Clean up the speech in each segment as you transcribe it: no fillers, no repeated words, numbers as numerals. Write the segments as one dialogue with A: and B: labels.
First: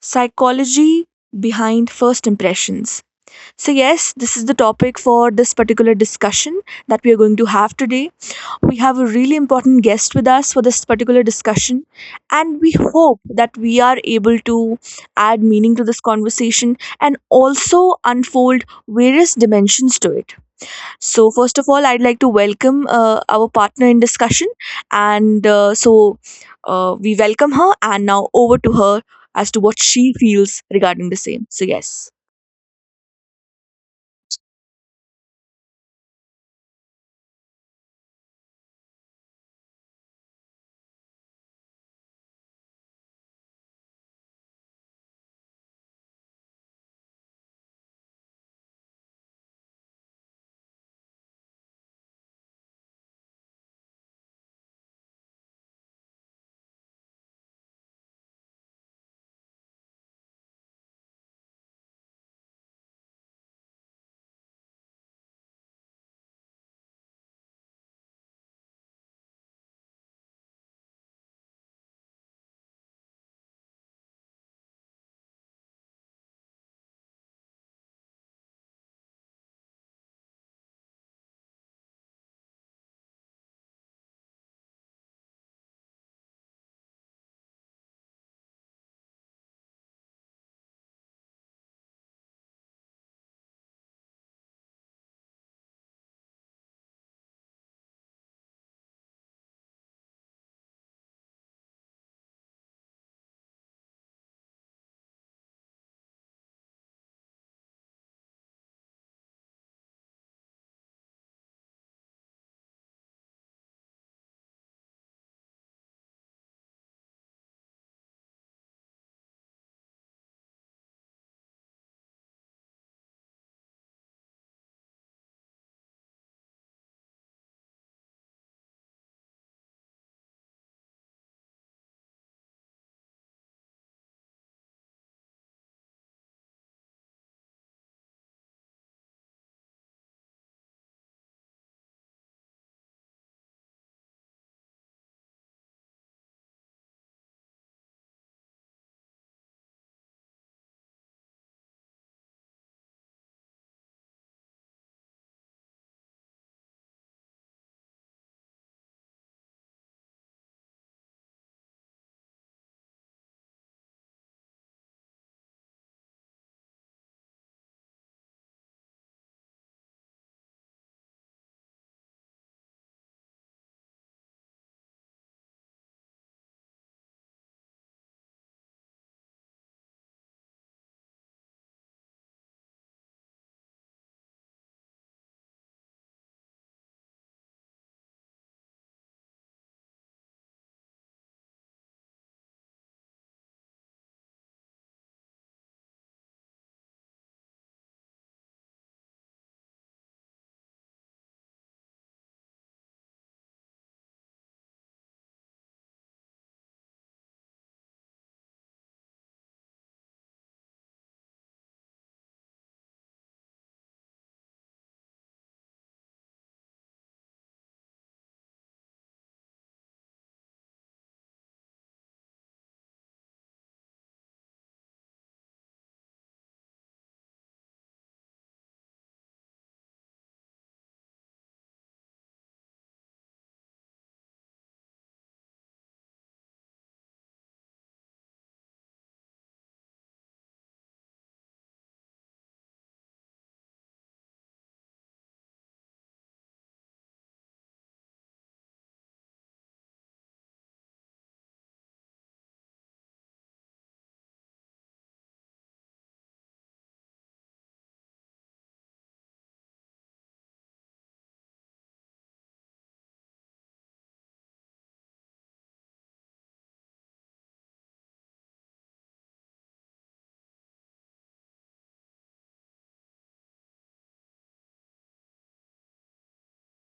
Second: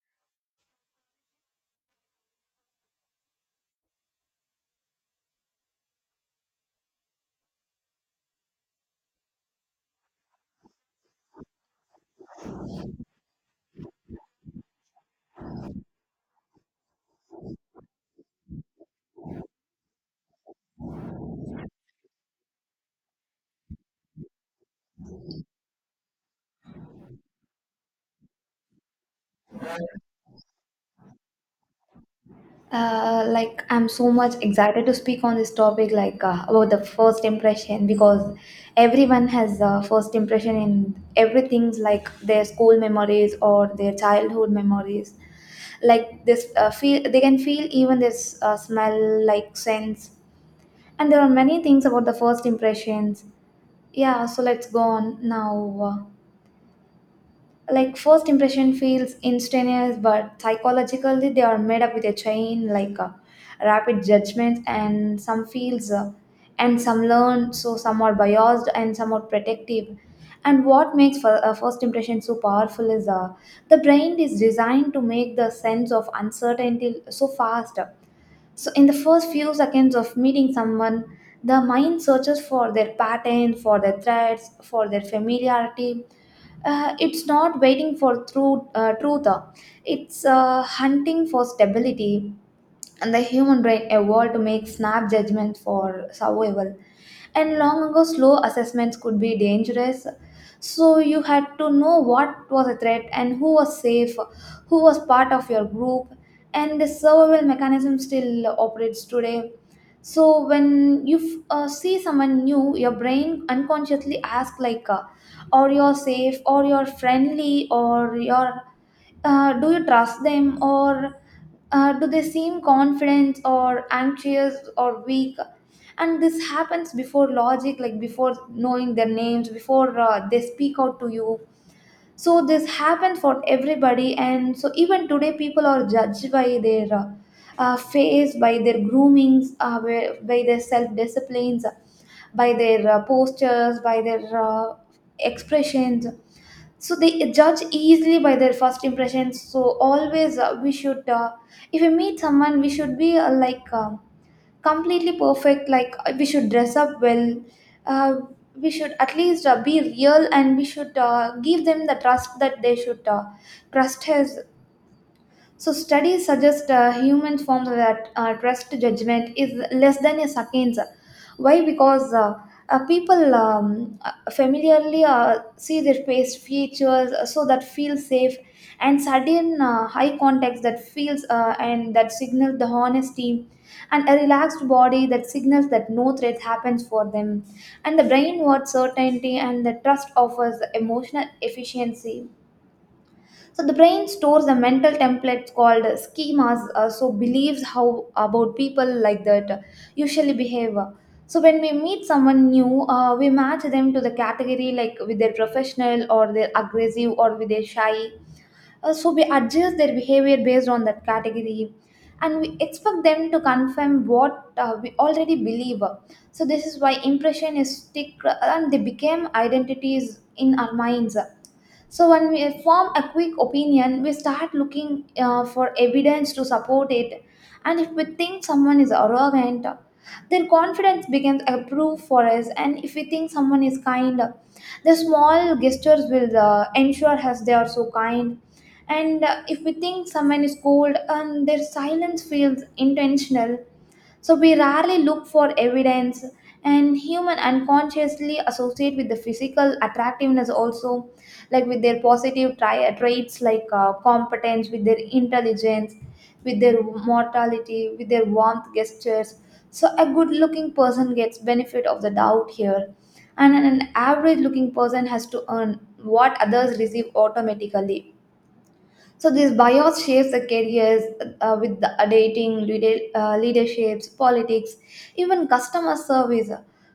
A: Psychology behind first impressions. So, yes, this is the topic for this particular discussion that we are going to have today. We have a really important guest with us for this particular discussion, and we hope that we are able to add meaning to this conversation and also unfold various dimensions to it. So, first of all, I'd like to welcome our partner in discussion. And we welcome her, and now over to her as to what she feels regarding the same. So, yes.
B: Like I'm so much excited to speak on this topic, like about the first impression, because everyone has a first impression in everything's like their school memories or their childhood memories. Like this, feel they can feel even this smell, like sense, and there are many things about the first impressions. Yeah, so let's go on now. Like first impression feels instantaneous, but psychologically they are made up with a chain like rapid judgments and some feels and some learn, so some are biased and some are protective. And what makes for, first impression so powerful is the brain is designed to make the sense of uncertainty so fast. So in the first few seconds of meeting someone, the mind searches for their pattern, for their threats, for their familiarity. It's not waiting for through, truth, it's hunting for stability. And the human brain evolved to make snap judgments for survival. And long ago, slow assessments could be dangerous. So you had to know what was a threat and who was safe, who was part of your group, and the survival mechanism still operates today. So when you see someone new, your brain unconsciously asks, like, "Or you're safe, or you're friendly, or you're do you trust them, or do they seem confident or anxious or weak? And this happens before logic, like before knowing their names, before they speak out to you. So this happens for everybody, and so even today people are judged by their face, by their groomings, by their self disciplines, by their postures, by their expressions. So they judge easily by their first impressions. So always we should if we meet someone we should be like completely perfect, like we should dress up well. uh, we should at least be real, and we should give them the trust that they should trust us. So studies suggest human form that trust judgment is less than a second. Why? Because people familiarly see their face features, so that feels safe, and sudden high context that feels and that signals the honesty, and a relaxed body that signals that no threat happens for them, and the brain wants certainty, and the trust offers emotional efficiency. So the brain stores the mental templates called schemas, so beliefs how about people like that usually behave. So when we meet someone new, we match them to the category like with their professional or their aggressive or with their shy. So we adjust their behavior based on that category, and we expect them to confirm what we already believe. So this is why impression is stick, and they became identities in our minds. So when we form a quick opinion, we start looking for evidence to support it. And if we think someone is arrogant, then confidence becomes a proof for us. And if we think someone is kind, the small gestures will ensure us they are so kind. And if we think someone is cold, and their silence feels intentional. So we rarely look for evidence, and human unconsciously associate with the physical attractiveness also, like with their positive traits like competence, with their intelligence, with their mortality, with their warmth gestures. So a good-looking person gets benefit of the doubt here, and an average-looking person has to earn what others receive automatically. So this bias shapes the careers, with the dating, leaderships, politics, even customer service.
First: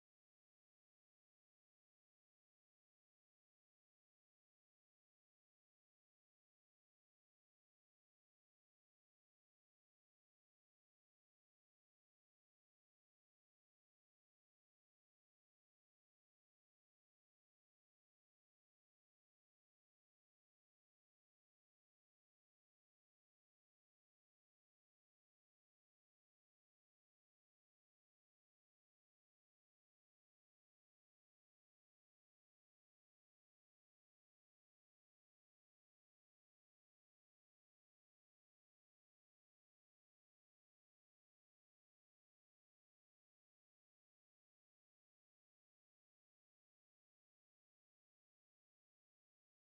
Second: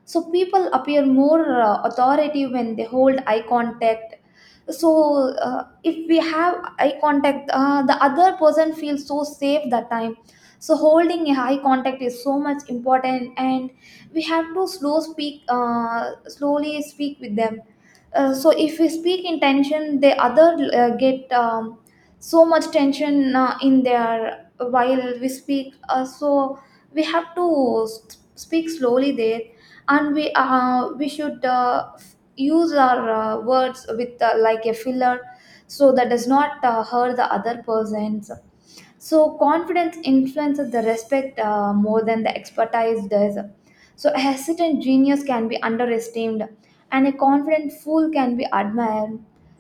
B: So people appear more authoritative when they hold eye contact. So if we have eye contact, the other person feels so safe that time. So holding a eye contact is so much important, and we have to slowly speak with them. So if we speak in tension, the other get so much tension in there while we speak, so we have to speak slowly there. And we should use our words with like a filler, so that does not hurt the other persons. So confidence influences the respect more than the expertise does. So a hesitant genius can be underestimated, and a confident fool can be admired.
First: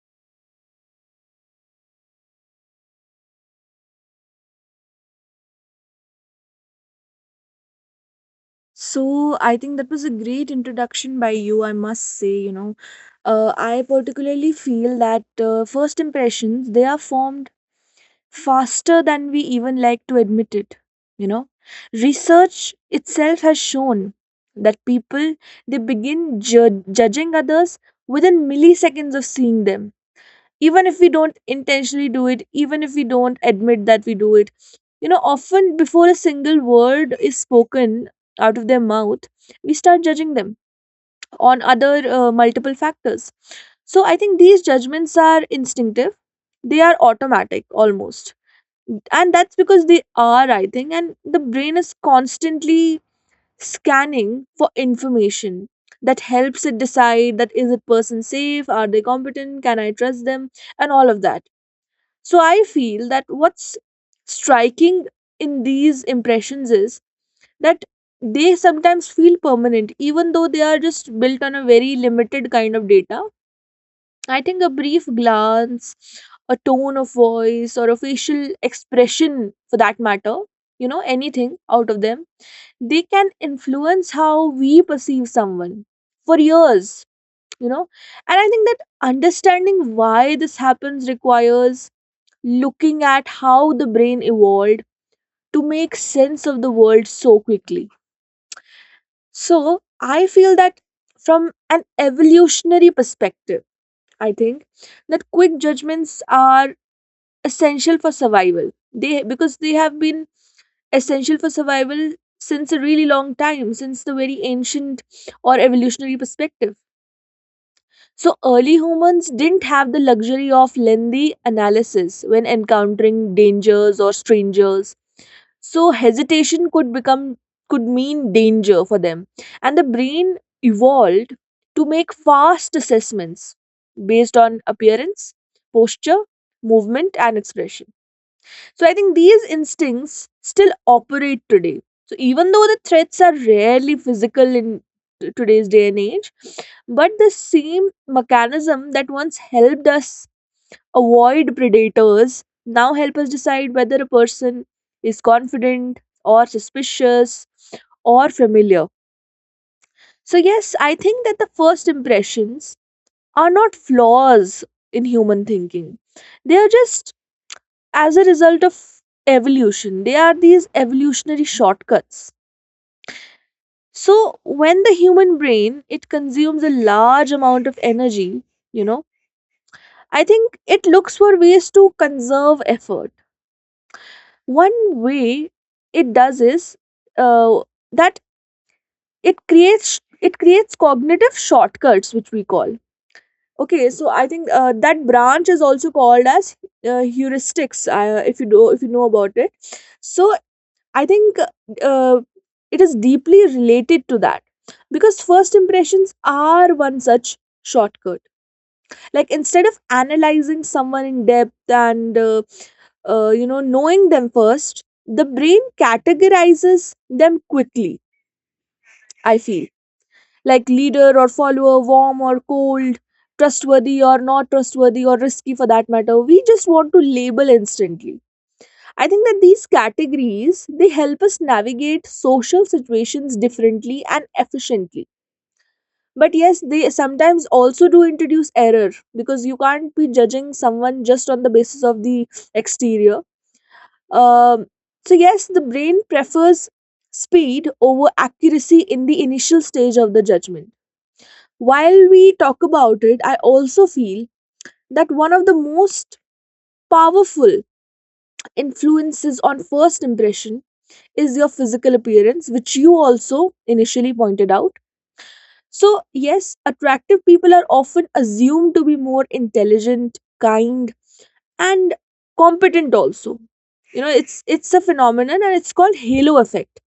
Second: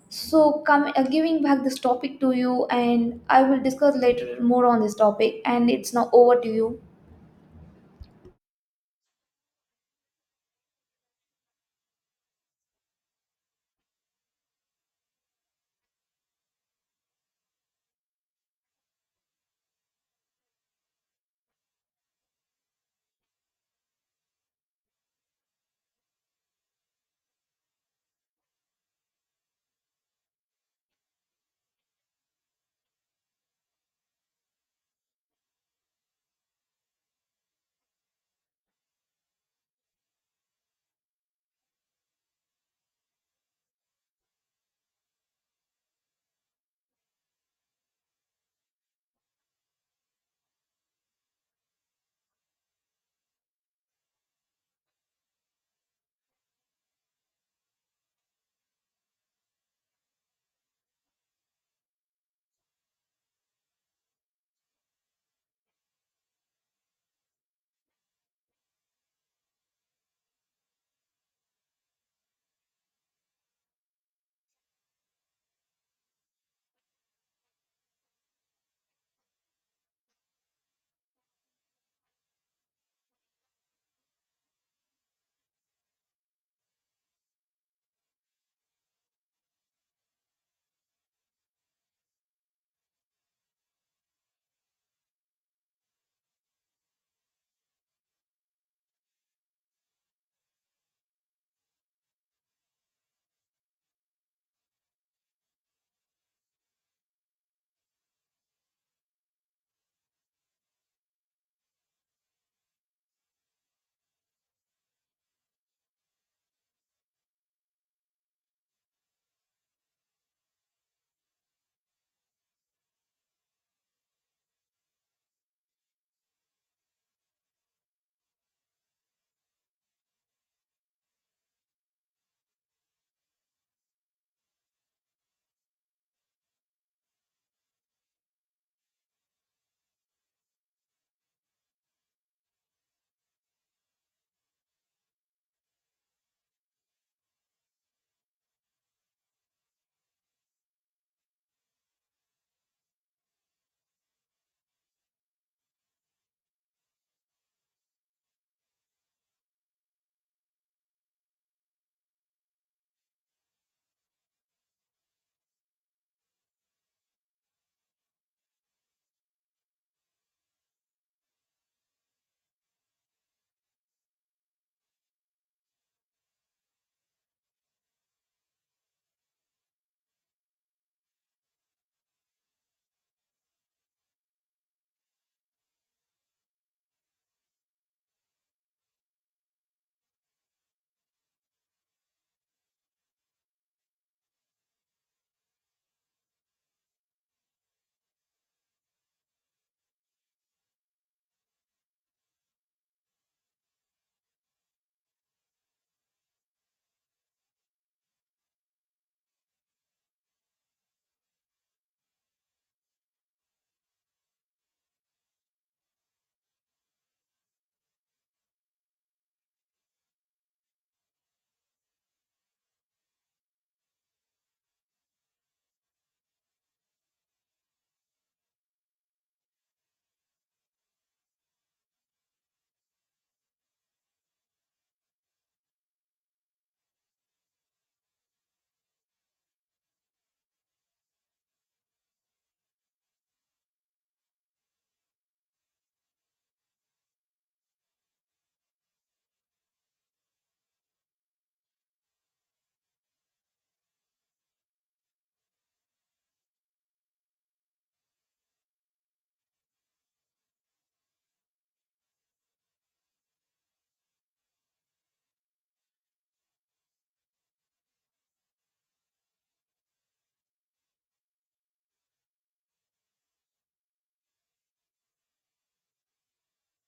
B: So come giving back this topic to you, and I will discuss later more on this topic. And it's now over to you.
A: So I think that was a great introduction by you, I must say, you know. I particularly feel that first impressions, they are formed faster than we even like to admit it, you know. Research itself has shown that people, they begin judging others within milliseconds of seeing them, even if we don't intentionally do it, even if we don't admit that we do it, you know, often before a single word is spoken out of their mouth, we start judging them on other multiple factors. So I think these judgments are instinctive, they are automatic almost, and that's because they are, I think, and the brain is constantly scanning for information that helps it decide, that is a person safe, are they competent, can I trust them, and all of that. So I feel that what's striking in these impressions is that they sometimes feel permanent even though they are just built on a very limited kind of data. I think a brief glance, a tone of voice, or a facial expression for that matter, you know, anything out of them, they can influence how we perceive someone for years, you know. And I think that understanding why this happens requires looking at how the brain evolved to make sense of the world so quickly. So I feel that from an evolutionary perspective, I think that quick judgments are essential for survival, they, because they have been essential for survival since a really long time, since the very ancient or evolutionary perspective. So early humans didn't have the luxury of lengthy analysis when encountering dangers or strangers, so hesitation could become, could mean danger for them, and the brain evolved to make fast assessments based on appearance, posture, movement, and expression. So I think these instincts still operate today. So even though the threats are rarely physical in today's day and age, but the same mechanism that once helped us avoid predators now help us decide whether a person is confident or suspicious or familiar. So yes, I think that the first impressions are not flaws in human thinking. They are just as a result of evolution, they are these evolutionary shortcuts. So when the human brain, it consumes a large amount of energy, you know, I think it looks for ways to conserve effort. One way it does is uh, that it creates cognitive shortcuts which we call, okay, so I think that branch is also called as heuristics, if you do, if you know about it. So I think, uh, it is deeply related to that because first impressions are one such shortcut. Like instead of analyzing someone in depth and you know, knowing them first, the brain categorizes them quickly. I feel like leader or follower, warm or cold, trustworthy or not trustworthy, or risky for that matter. We just want to label instantly. I think that these categories, they help us navigate social situations differently and efficiently. But yes, they sometimes also do introduce error because you can't be judging someone just on the basis of the exterior. Um, so yes, the brain prefers speed over accuracy in the initial stage of the judgment. While we talk about it, I also feel that one of the most powerful influences on first impression is your physical appearance, which you also initially pointed out. So, yes, attractive people are often assumed to be more intelligent, kind, and competent also. You know, it's a phenomenon and it's called halo effect.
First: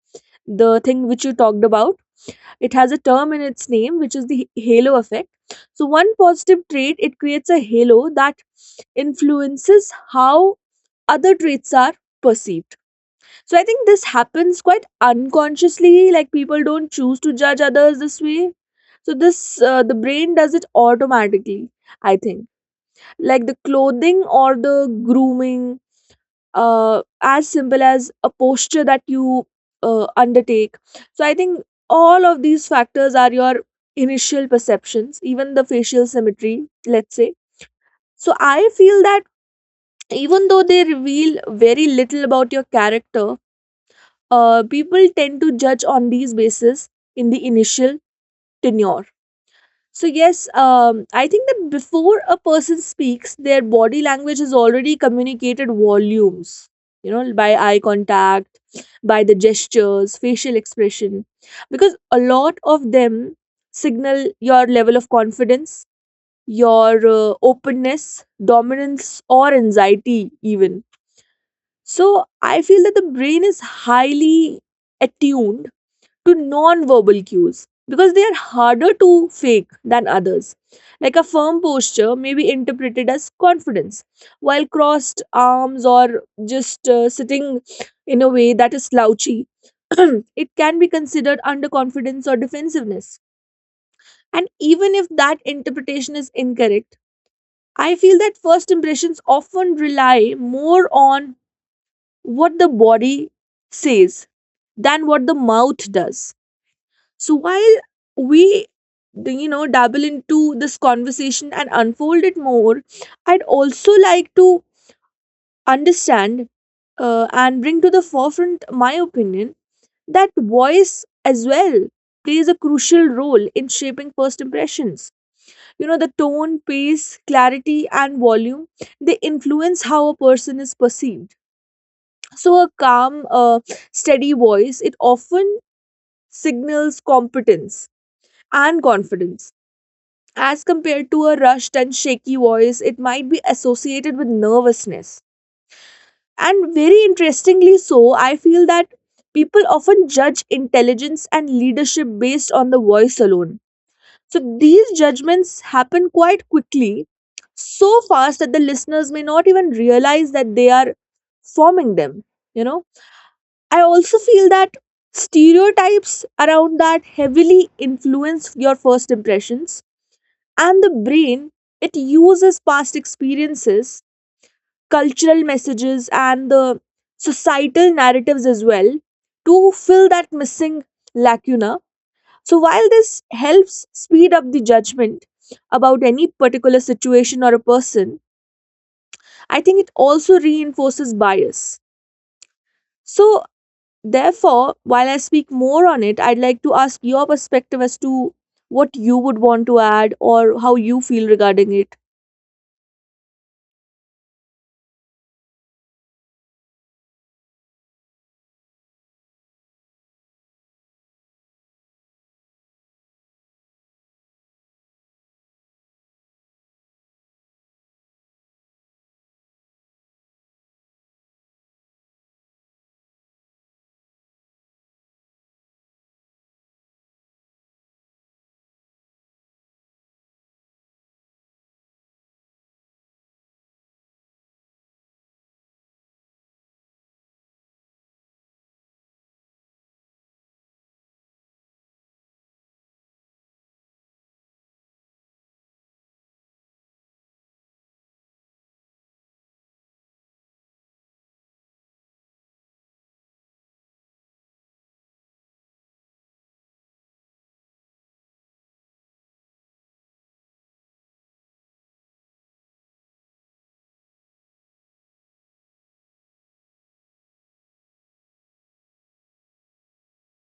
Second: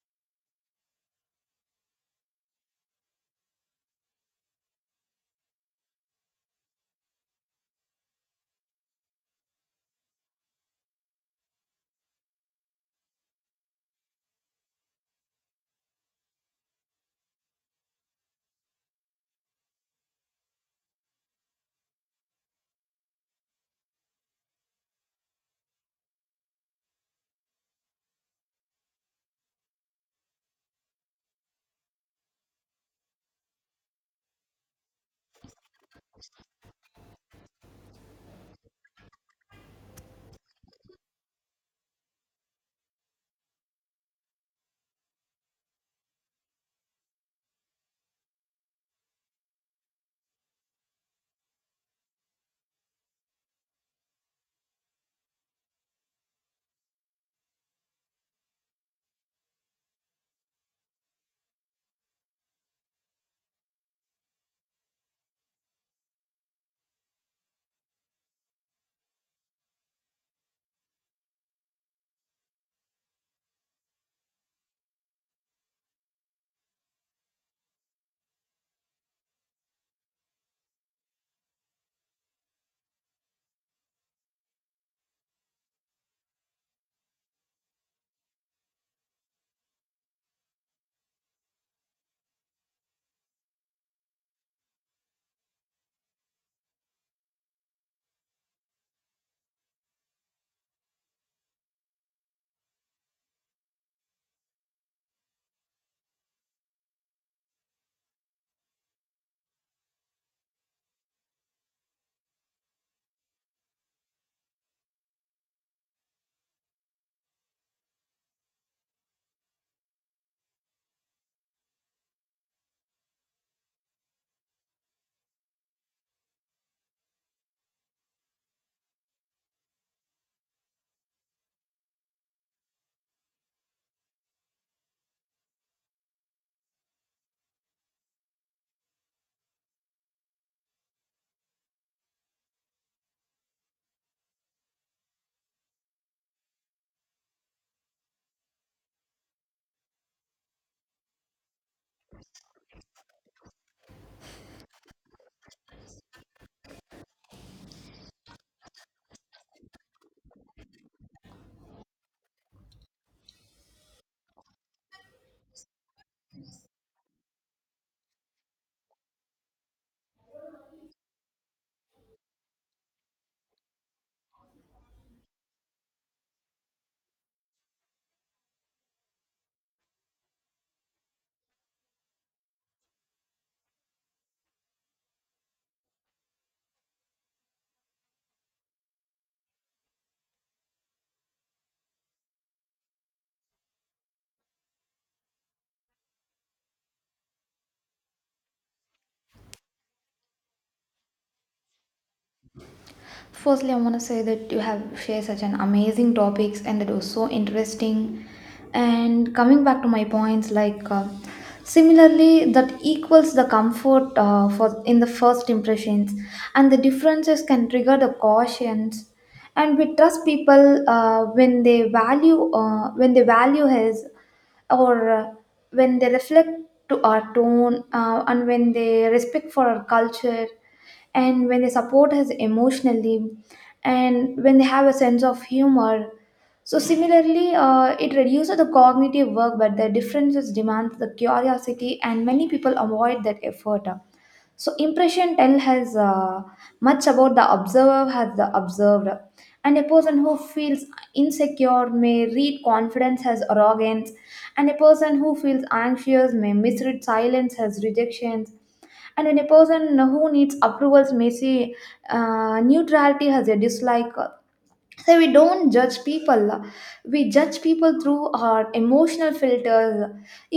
A: The thing which you talked about, it has a term in its name, which is the halo effect. So, one positive trait, it creates a halo that influences how other traits are perceived. So I think this happens quite unconsciously. Like people don't choose to judge others this way. So this the brain does it automatically. I think like the clothing or the grooming, as simple as a posture that you undertake. So I think all of these factors are your initial perceptions, even the facial symmetry. Let's say. So I feel that even though they reveal very little about your character, people tend to judge on these bases in the initial tenure. So, yes, I think that before a person speaks, their body language has already communicated volumes, you know, by eye contact, by the gestures, facial expression, because a lot of them signal your level of confidence, your openness, dominance, or anxiety, even. So, I feel that the brain is highly attuned to non-verbal cues because they are harder to fake than others. Like a firm posture may be interpreted as confidence, while crossed arms or just sitting in a way that is slouchy, it can be considered underconfidence or defensiveness. And even if that interpretation is incorrect, I feel that first impressions often rely more on what the body says than what the mouth does. So while we, you know, dabble into this conversation and unfold it more, I'd also like to understand and bring to the forefront my opinion that voice as well plays a crucial role in shaping first impressions. You know, the tone, pace, clarity, and volume, they influence how a person is perceived. So a calm, steady voice, it often signals competence and confidence. As compared to a rushed and shaky voice, it might be associated with nervousness. And very interestingly, so, I feel that people often judge intelligence and leadership based on the voice alone. So, these judgments happen quite quickly, so fast that the listeners may not even realize that they are forming them. You know, I also feel that stereotypes around that heavily influence your first impressions, and the brain, it uses past experiences, cultural messages, and the societal narratives as well to fill that missing lacuna. So, while this helps speed up the judgment about any particular situation or a person, I think it also reinforces bias. So, therefore, while I speak more on it, I'd like to ask your perspective as to what you would want to add or how you feel regarding it.
B: Firstly, I want to say that you have shared such an amazing topics and that was so interesting. And coming back to my points, like similarly, that equals the comfort, for in the first impressions, and the differences can trigger the cautions. And we trust people when they value his or when they reflect to our tone, and when they respect for our culture, and when they support us emotionally, and when they have a sense of humor. So similarly it reduces the cognitive work, but the differences demand the curiosity, and many people avoid that effort. So impression tell has much about the observer has the observed, and a person who feels insecure may read confidence as arrogance, and a person who feels anxious may misread silence as rejections, and when a person who needs approvals may see neutrality as a dislike. So we don't judge people, we judge people through our emotional filters.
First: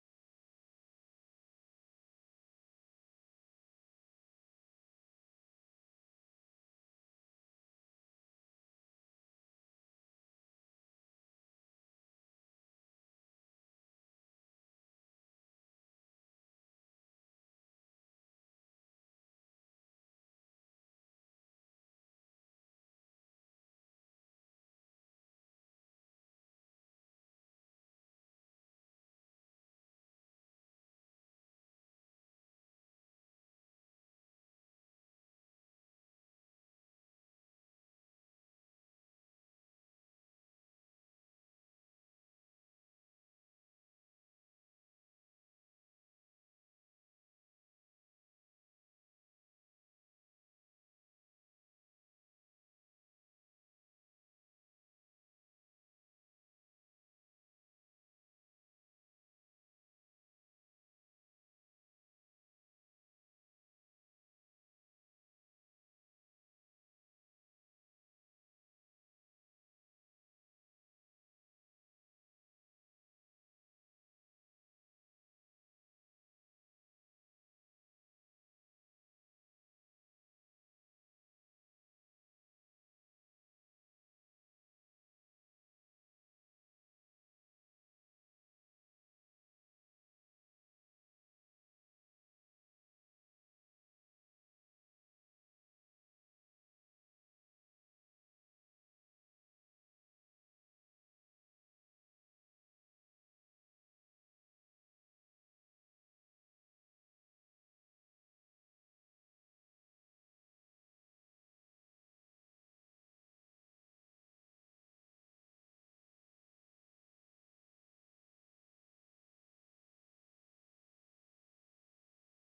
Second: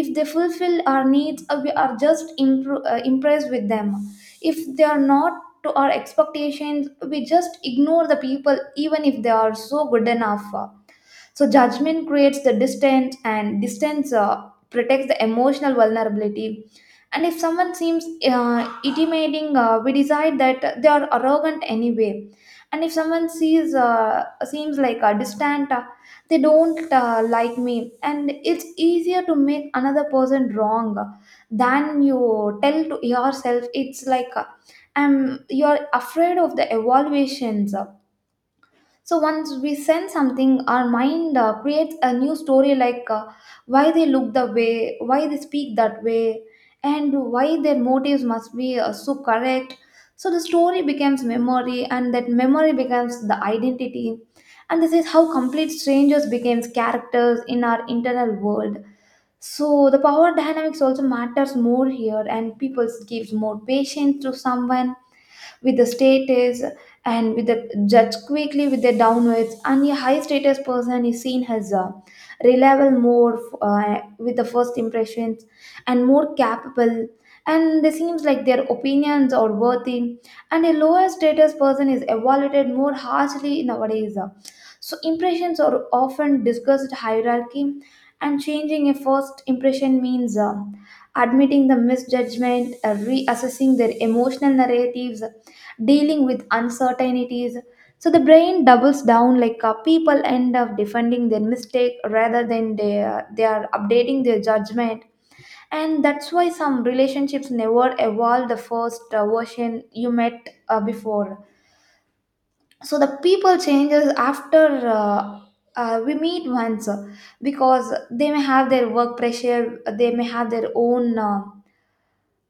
B: If they fulfill our needs, we are just impressed with them. If they are not to our expectations, we just ignore the people even if they are so good enough. So judgment creates the distance, and distance protects the emotional vulnerability. And if someone seems intimidating, we decide that they are arrogant anyway. And if someone sees seems like distant, they don't like me. And it's easier to make another person wrong than you tell to yourself. It's like you're afraid of the evaluations. So once we sense something, our mind creates a new story, like why they look the way, why they speak that way, and why their motives must be so correct. So the story becomes memory, and that memory becomes the identity. And this is how complete strangers becomes characters in our internal world. So the power dynamics also matters more here, and people gives more patience to someone with the status, and with the judge quickly with the downwards, and a high status person is seen as a reliable more with the first impressions, and more capable, and it seems like their opinions are worthy, and a lower status person is evaluated more harshly nowadays. So impressions are often discussed hierarchy, and changing a first impression means admitting the misjudgment, reassessing their emotional narratives, dealing with uncertainties. So the brain doubles down, like people end up defending their mistake rather than they are updating their judgment. And that's why some relationships never evolve the first version you met before. So the people changes after we meet once, because they may have their work pressure, they may have their own. Uh,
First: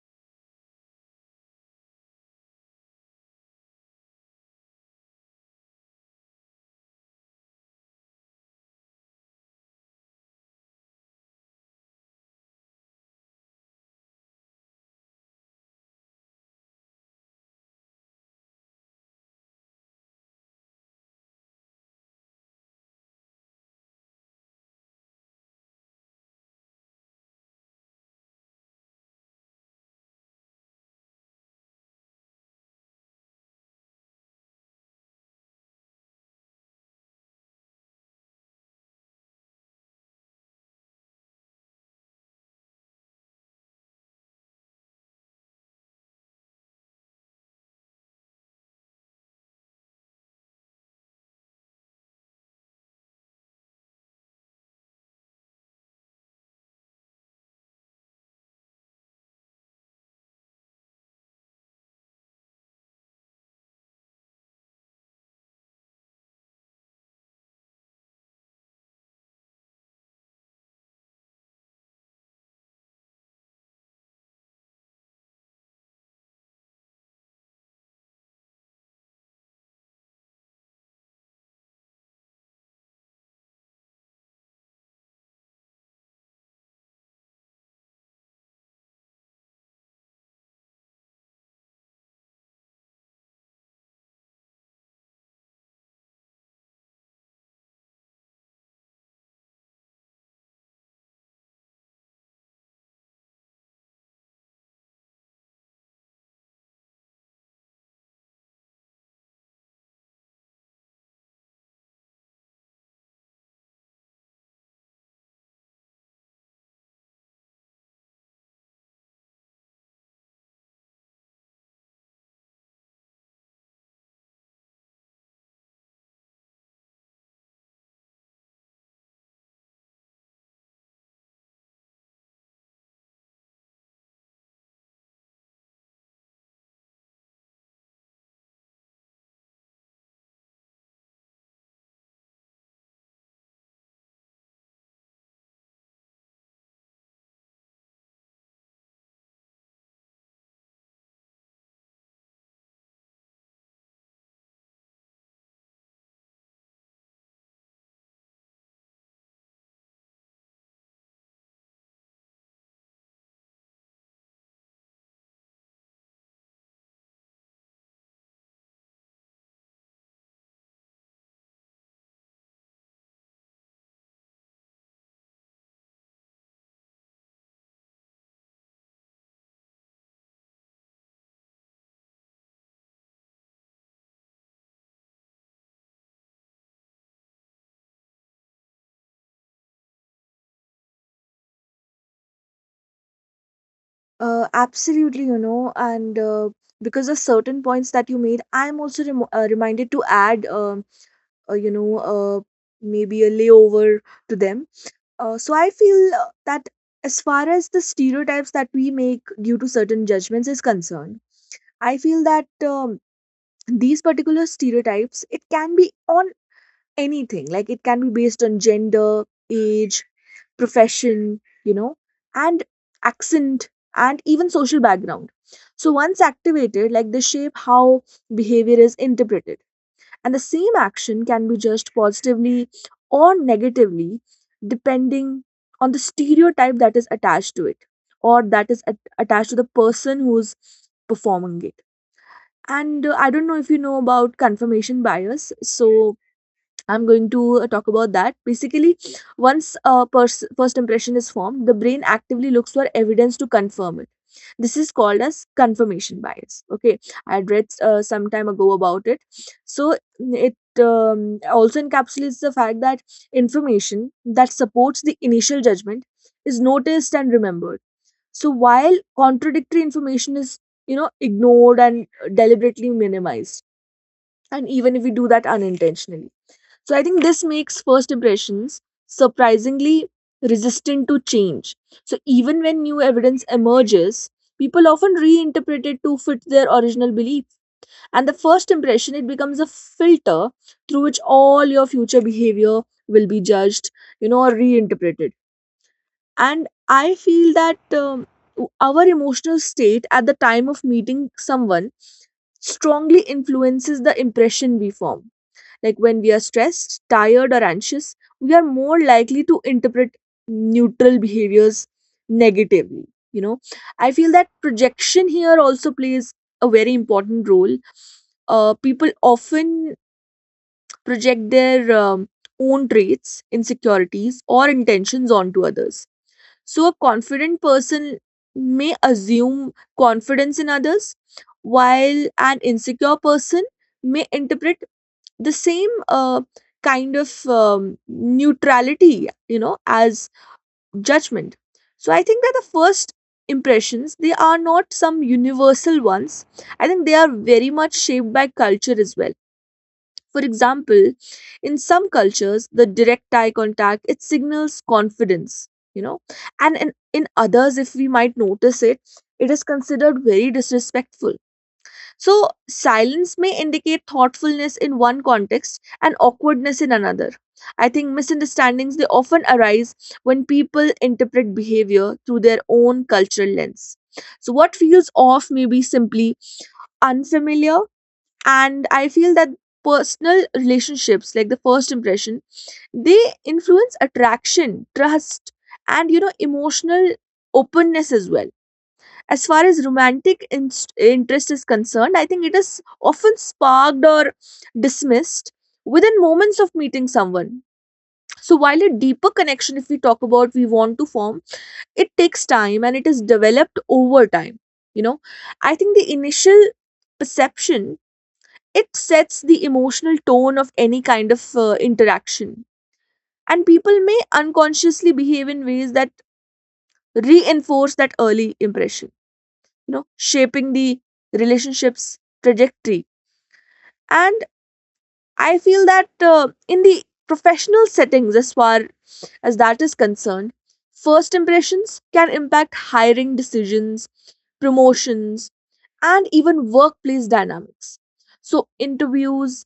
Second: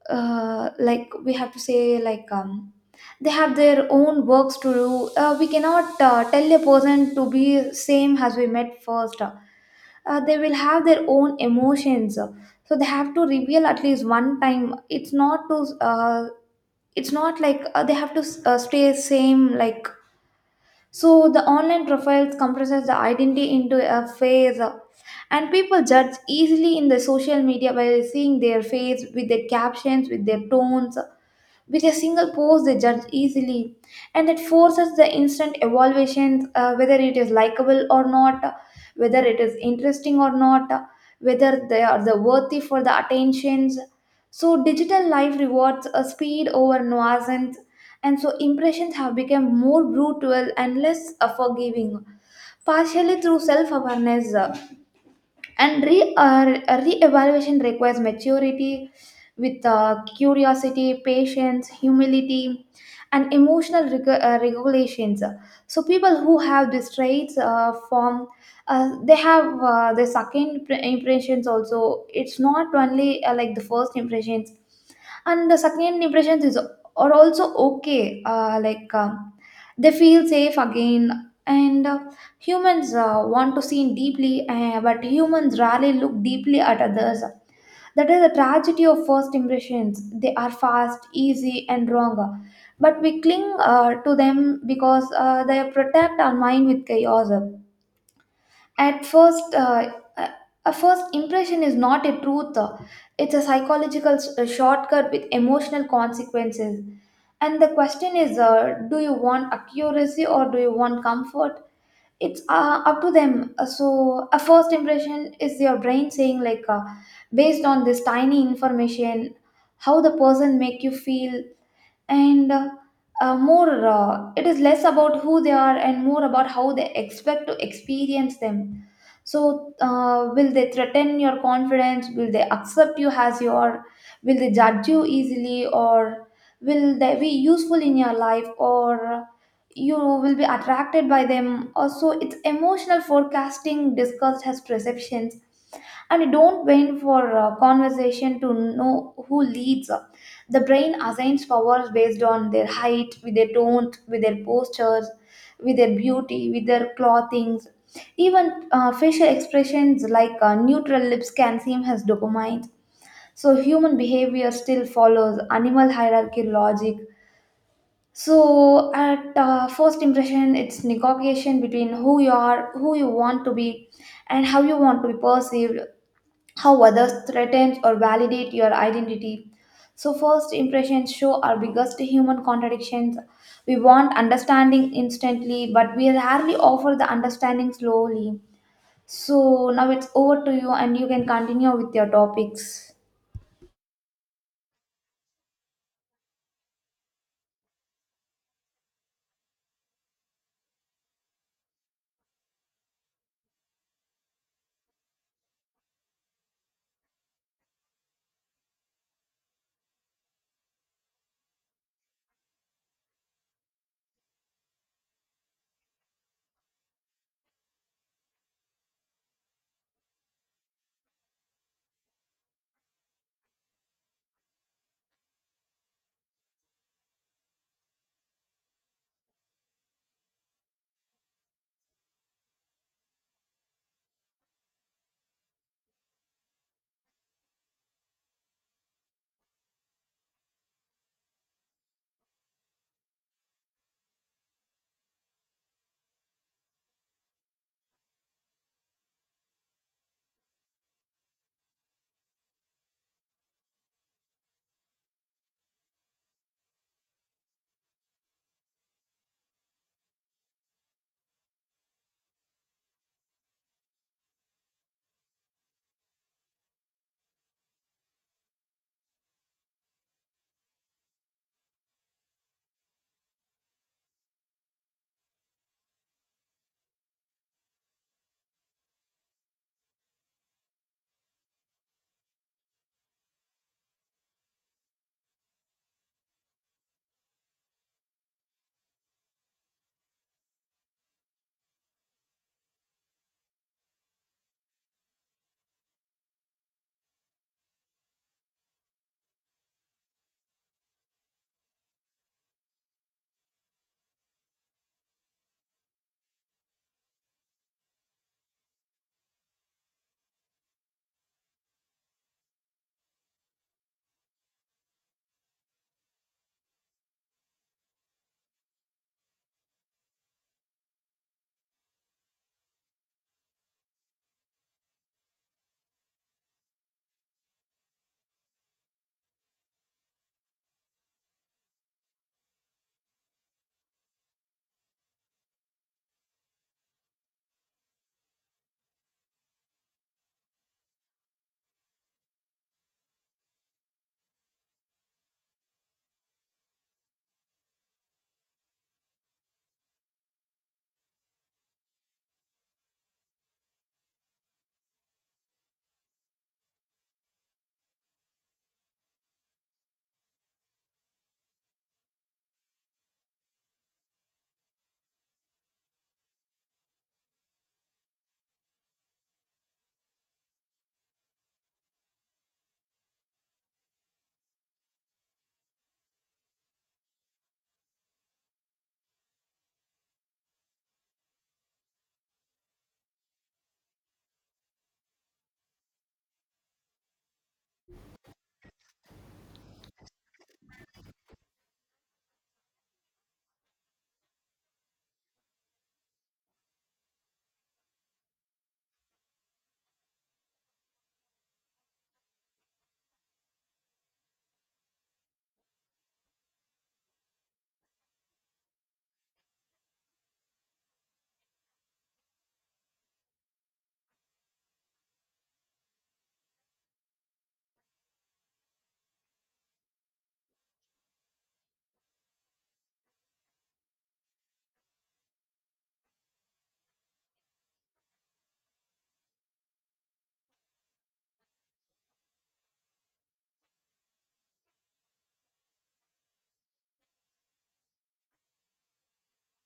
B: uh, Like we have to say, like they have their own works to do. We cannot tell a person to be same as we met first. They will have their own emotions, so they have to reveal at least one time. It's not like they have to stay same, like. So the online profiles compresses the identity into a face, and people judge easily in the social media by seeing their face, with their captions, with their tones. With a single post, they judge easily, and that forces the instant evaluation, whether it is likable or not, whether it is interesting or not, whether they are the worthy for the attentions. So, digital life rewards a speed over nuisance, and so impressions have become more brutal and less forgiving partially through self awareness, and re re-evaluation requires maturity with curiosity, patience, humility, and emotional regulations. So people who have these traits form they have the second impressions also. It's not only like the first impressions, and the second impressions is are also okay, like, they feel safe again, and Humans want to see deeply, but humans rarely look deeply at others. That is the tragedy of first impressions. They are fast, easy, and wrong. But we cling to them because they protect our mind with chaos. At first, a a first impression is not a truth, it's a psychological a shortcut with emotional consequences. And the question is, do you want accuracy or do you want comfort? It's up to them. So a first impression is your brain saying, like, based on this tiny information how the person make you feel, and more it is less about who they are, and more about how they expect to experience them. So will they threaten your confidence, will they accept you as you are, will they judge you easily, or will they be useful in your life, or you will be attracted by them? Also it's emotional forecasting discussed as perceptions. And you don't wait for a conversation to know who leads. The brain assigns powers based on their height, with their tone, with their postures, with their beauty, with their clothings, even facial expressions, like neutral lips can seem as dopamine. So human behavior still follows animal hierarchy logic. So at first impression, it's negotiation between who you are, who you want to be, and how you want to be perceived, how others threaten or validate your identity. So first impressions show our biggest human contradictions. We want understanding instantly, but we rarely offer the understanding slowly. So now it's over to you, and you can continue with your topics.
A: Absolutely, you know, and because of certain points that you made, I'm also remo reminded to add, you know, maybe a layover to them. So I feel that as far as the stereotypes that we make due to certain judgments is concerned, I feel that these particular stereotypes, it can be on anything. Like it can be based on gender, age, profession, you know, and accent and even social background. So once activated, like they shape how behavior is interpreted. And the same action can be judged positively or negatively depending on the stereotype that is attached to it or that is attached to the person who's performing it. And I don't know if you know about confirmation bias. So I'm going to talk about that. Basically, once a first impression is formed, the brain actively looks for evidence to confirm it. This is called as confirmation bias. Okay, I had read some time ago about it. So it also encapsulates the fact that information that supports the initial judgment is noticed and remembered. So while contradictory information is, you know, ignored and deliberately minimized, and even if we do that unintentionally, so I think this makes first impressions surprisingly resistant to change. So even when new evidence emerges, people often reinterpret it to fit their original belief. And the first impression, it becomes a filter through which all your future behavior will be judged, you know, or reinterpreted. And I feel that our emotional state at the time of meeting someone strongly influences the impression we form, like when we are stressed, tired, or anxious, we are more likely to interpret neutral behaviors negatively. You know, I feel that projection here also plays a very important role. People often project their own traits, insecurities, or intentions onto others. So, a confident person may assume confidence in others, while an insecure person may interpret the same kind of neutrality as judgment. So I think that the first impressions, they are not some universal ones. I think they are very much shaped by culture as well. For example, in some cultures the direct eye contact, it signals confidence, you know and in others, if we might notice it, it is considered very disrespectful. So, silence may indicate thoughtfulness in one context and awkwardness in another. I think misunderstandings, they often arise when people interpret behavior through their own cultural lens. So, what feels off may be simply unfamiliar, and I feel that personal relationships, like the first impression, they influence attraction, trust, and emotional openness as well. As far as romantic interest is concerned, I think it is often sparked or dismissed within moments of meeting someone. So, while a deeper connection, if we talk about we want to form, it takes time and it is developed over time. You know, I think the initial perception, it sets the emotional tone of any kind of interaction, and people may unconsciously behave in ways that reinforce that early impression, shaping the relationship's trajectory. And I feel that in the professional settings, as far as that is concerned, first impressions can impact hiring decisions, promotions, and even workplace dynamics. So interviews,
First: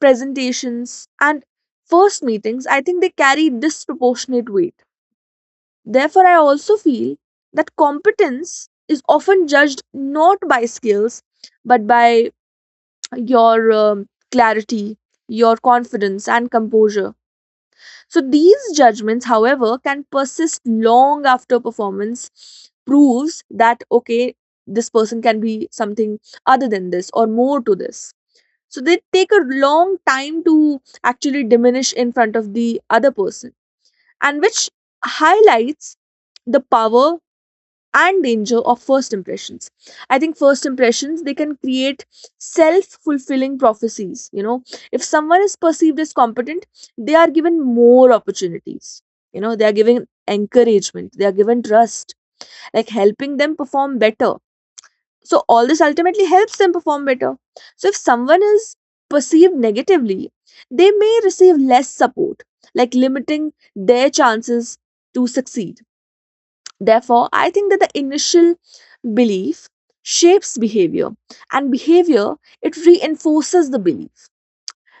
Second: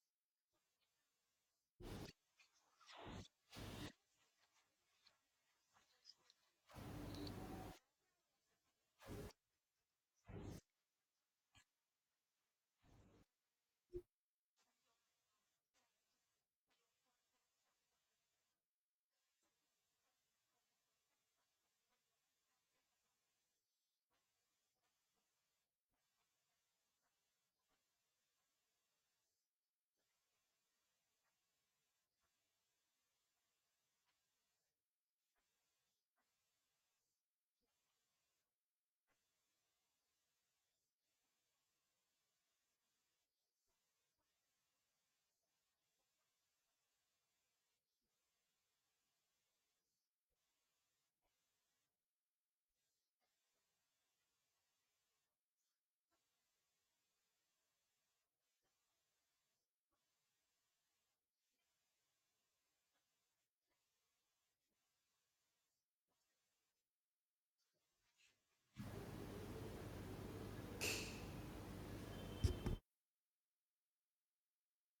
A: presentations, and first meetings, I think they carry disproportionate weight. Therefore, I also feel that competence is often judged not by skills but by your clarity, your confidence, and composure. So, these judgments, however, can persist long after performance proves that, okay, this person can be something other than this or more to this. So, they take a long time to actually diminish in front of the other person, and which highlights the power and danger of first impressions. I think first impressions, they can create self fulfilling prophecies. If someone is perceived as competent, they are given more opportunities. You know, they are given encouragement, they are given trust, like helping them perform better. So all this ultimately helps them perform better. So if someone is perceived negatively, they may receive less support, like limiting their chances to succeed. Therefore, I think that the initial belief shapes behavior, and behavior, it reinforces the belief.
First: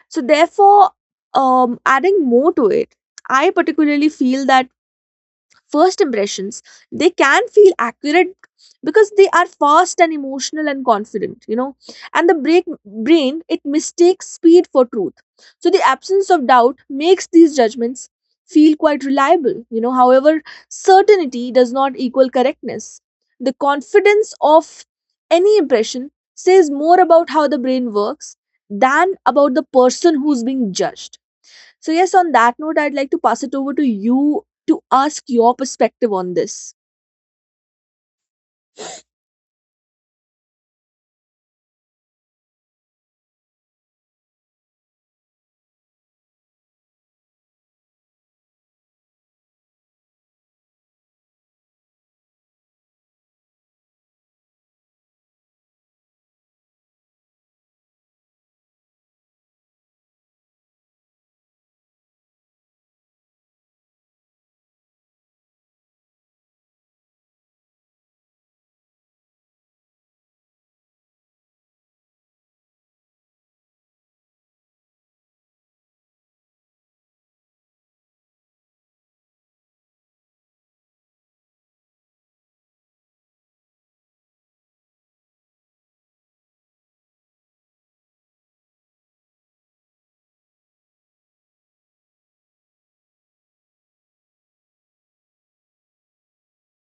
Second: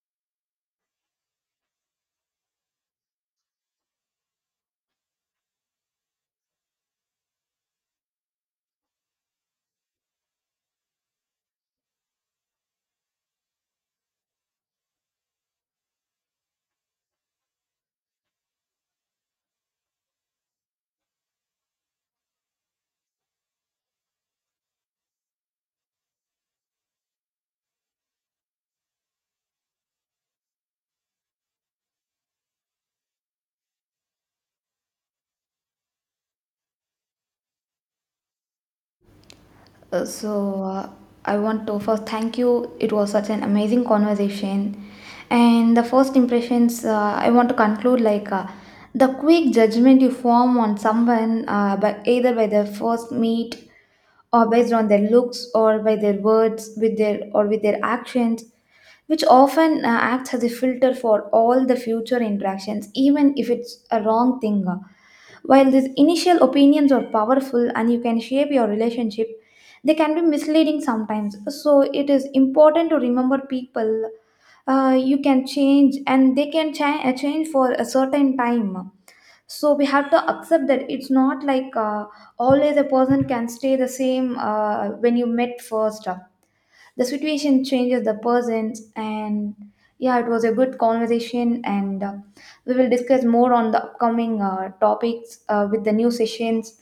A: So, therefore, adding more to it, I particularly feel that first impressions, they can feel accurate because they are fast and emotional and confident. And brain, it mistakes speed for truth. So the absence of doubt makes these judgments feel quite reliable. However, certainty does not equal correctness. The confidence of any impression says more about how the brain works than about the person who's being judged. So, yes, on that note, I'd like to pass it over to you to ask your perspective on this.
B: So I want to first thank you. It was such an amazing conversation. And the first impressions, I want to conclude, like the quick judgment you form on someone, by either by their first meet or based on their looks or by their words with their actions, which often acts as a filter for all the future interactions, even if it's a wrong thing. While these initial opinions are powerful and you can shape your relationship, they can be misleading sometimes. So it is important to remember people, you can change and they can change for a certain time. So we have to accept that it's not like always a person can stay the same when you met first. The situation changes the persons. And yeah, it was a good conversation, and we will discuss more on the upcoming topics with the new sessions.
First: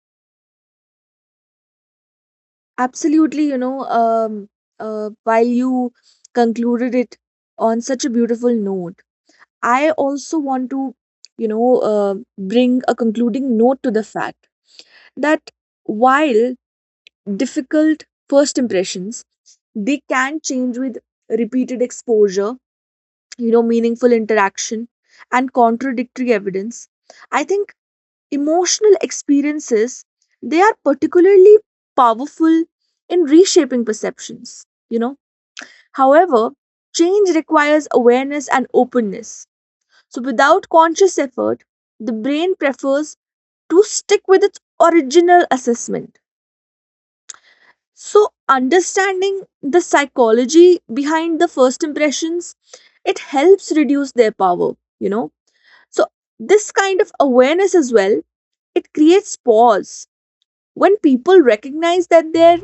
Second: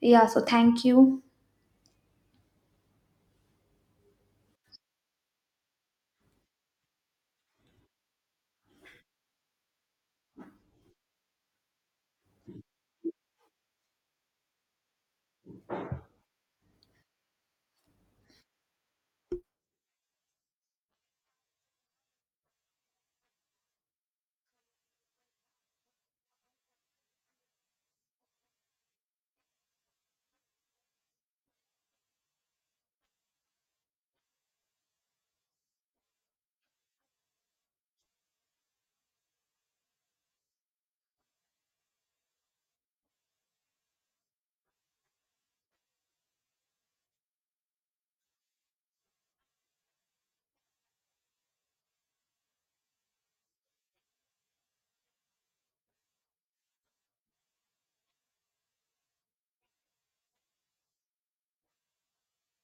B: Yeah, so thank you.
A: Absolutely, you know, while you concluded it on such a beautiful note, I also want to, bring a concluding note to the fact that while difficult first impressions, they can change with repeated exposure, you know, meaningful interaction and contradictory evidence. I think emotional experiences, they are particularly powerful in reshaping perceptions. you know However, change requires awareness and openness. So without conscious effort, the brain prefers to stick with its original assessment. So understanding the psychology behind the first impressions, it helps reduce their power. you know so this kind of awareness as well, it creates pause. When people recognize that their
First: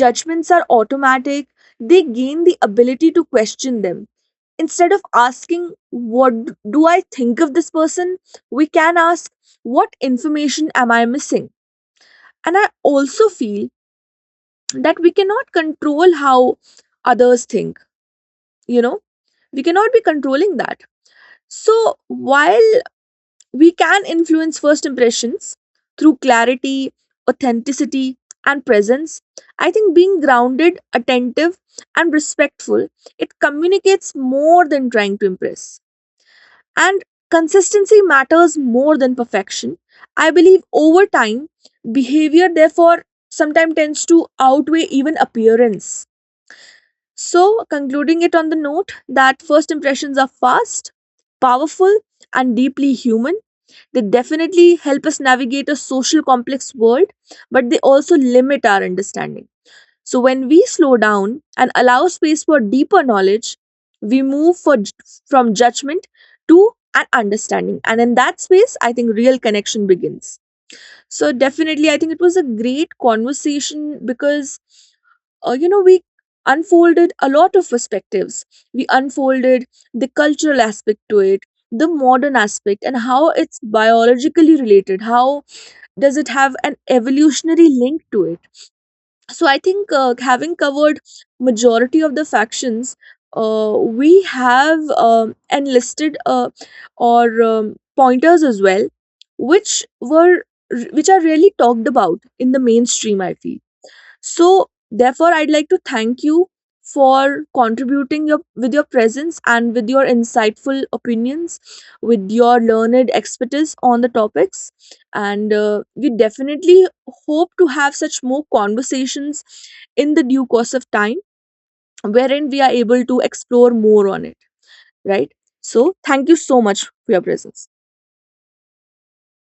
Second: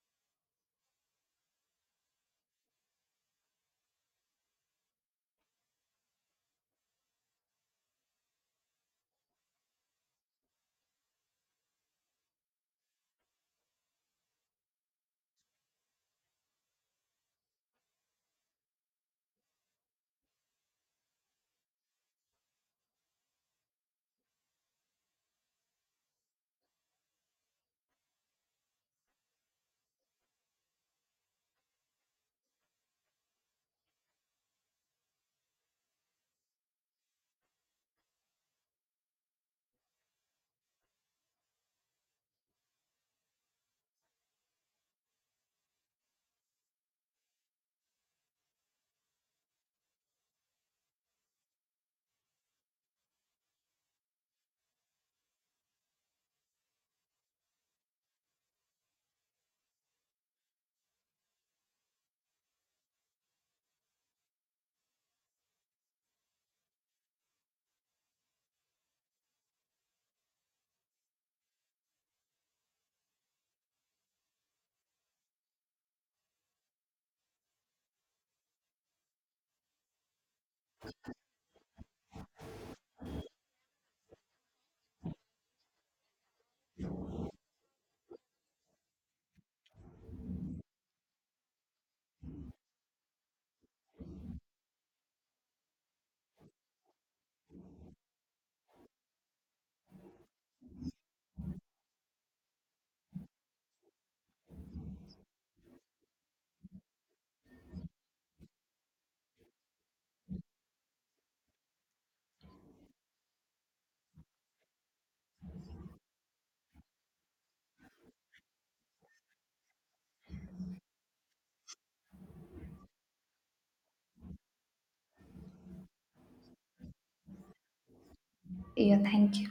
A: judgments are automatic, they gain the ability to question them. Instead of asking, what do I think of this person? We can ask, what information am I missing? And I also feel that we cannot control how others think, you know, we cannot be controlling that. So while we can influence first impressions through clarity, authenticity, and presence. I think being grounded, attentive, and respectful, it communicates more than trying to impress. And consistency matters more than perfection. I believe over time, behavior therefore sometimes tends to outweigh even appearance. So, concluding it on the note that first impressions are fast, powerful, and deeply human, they definitely help us navigate a social complex world, but they also limit our understanding. So when we slow down and allow space for deeper knowledge, we move from judgment to an understanding. And in that space, I think real connection begins. So definitely, I think it was a great conversation because you know, we unfolded a lot of perspectives. We unfolded the cultural aspect to it, the modern aspect, and how it's biologically related. How does it have an evolutionary link to it? So I think having covered majority of the factions, we have enlisted or pointers as well, which were which are rarely talked about in the mainstream, I feel. So, therefore, I'd like to thank you for contributing with your presence and with your insightful opinions, with your learned expertise on the topics. And we definitely hope to have such more conversations in the due course of time, wherein we are able to explore more on it, right? So, thank you so much for your presence.
B: Yeah, thank you.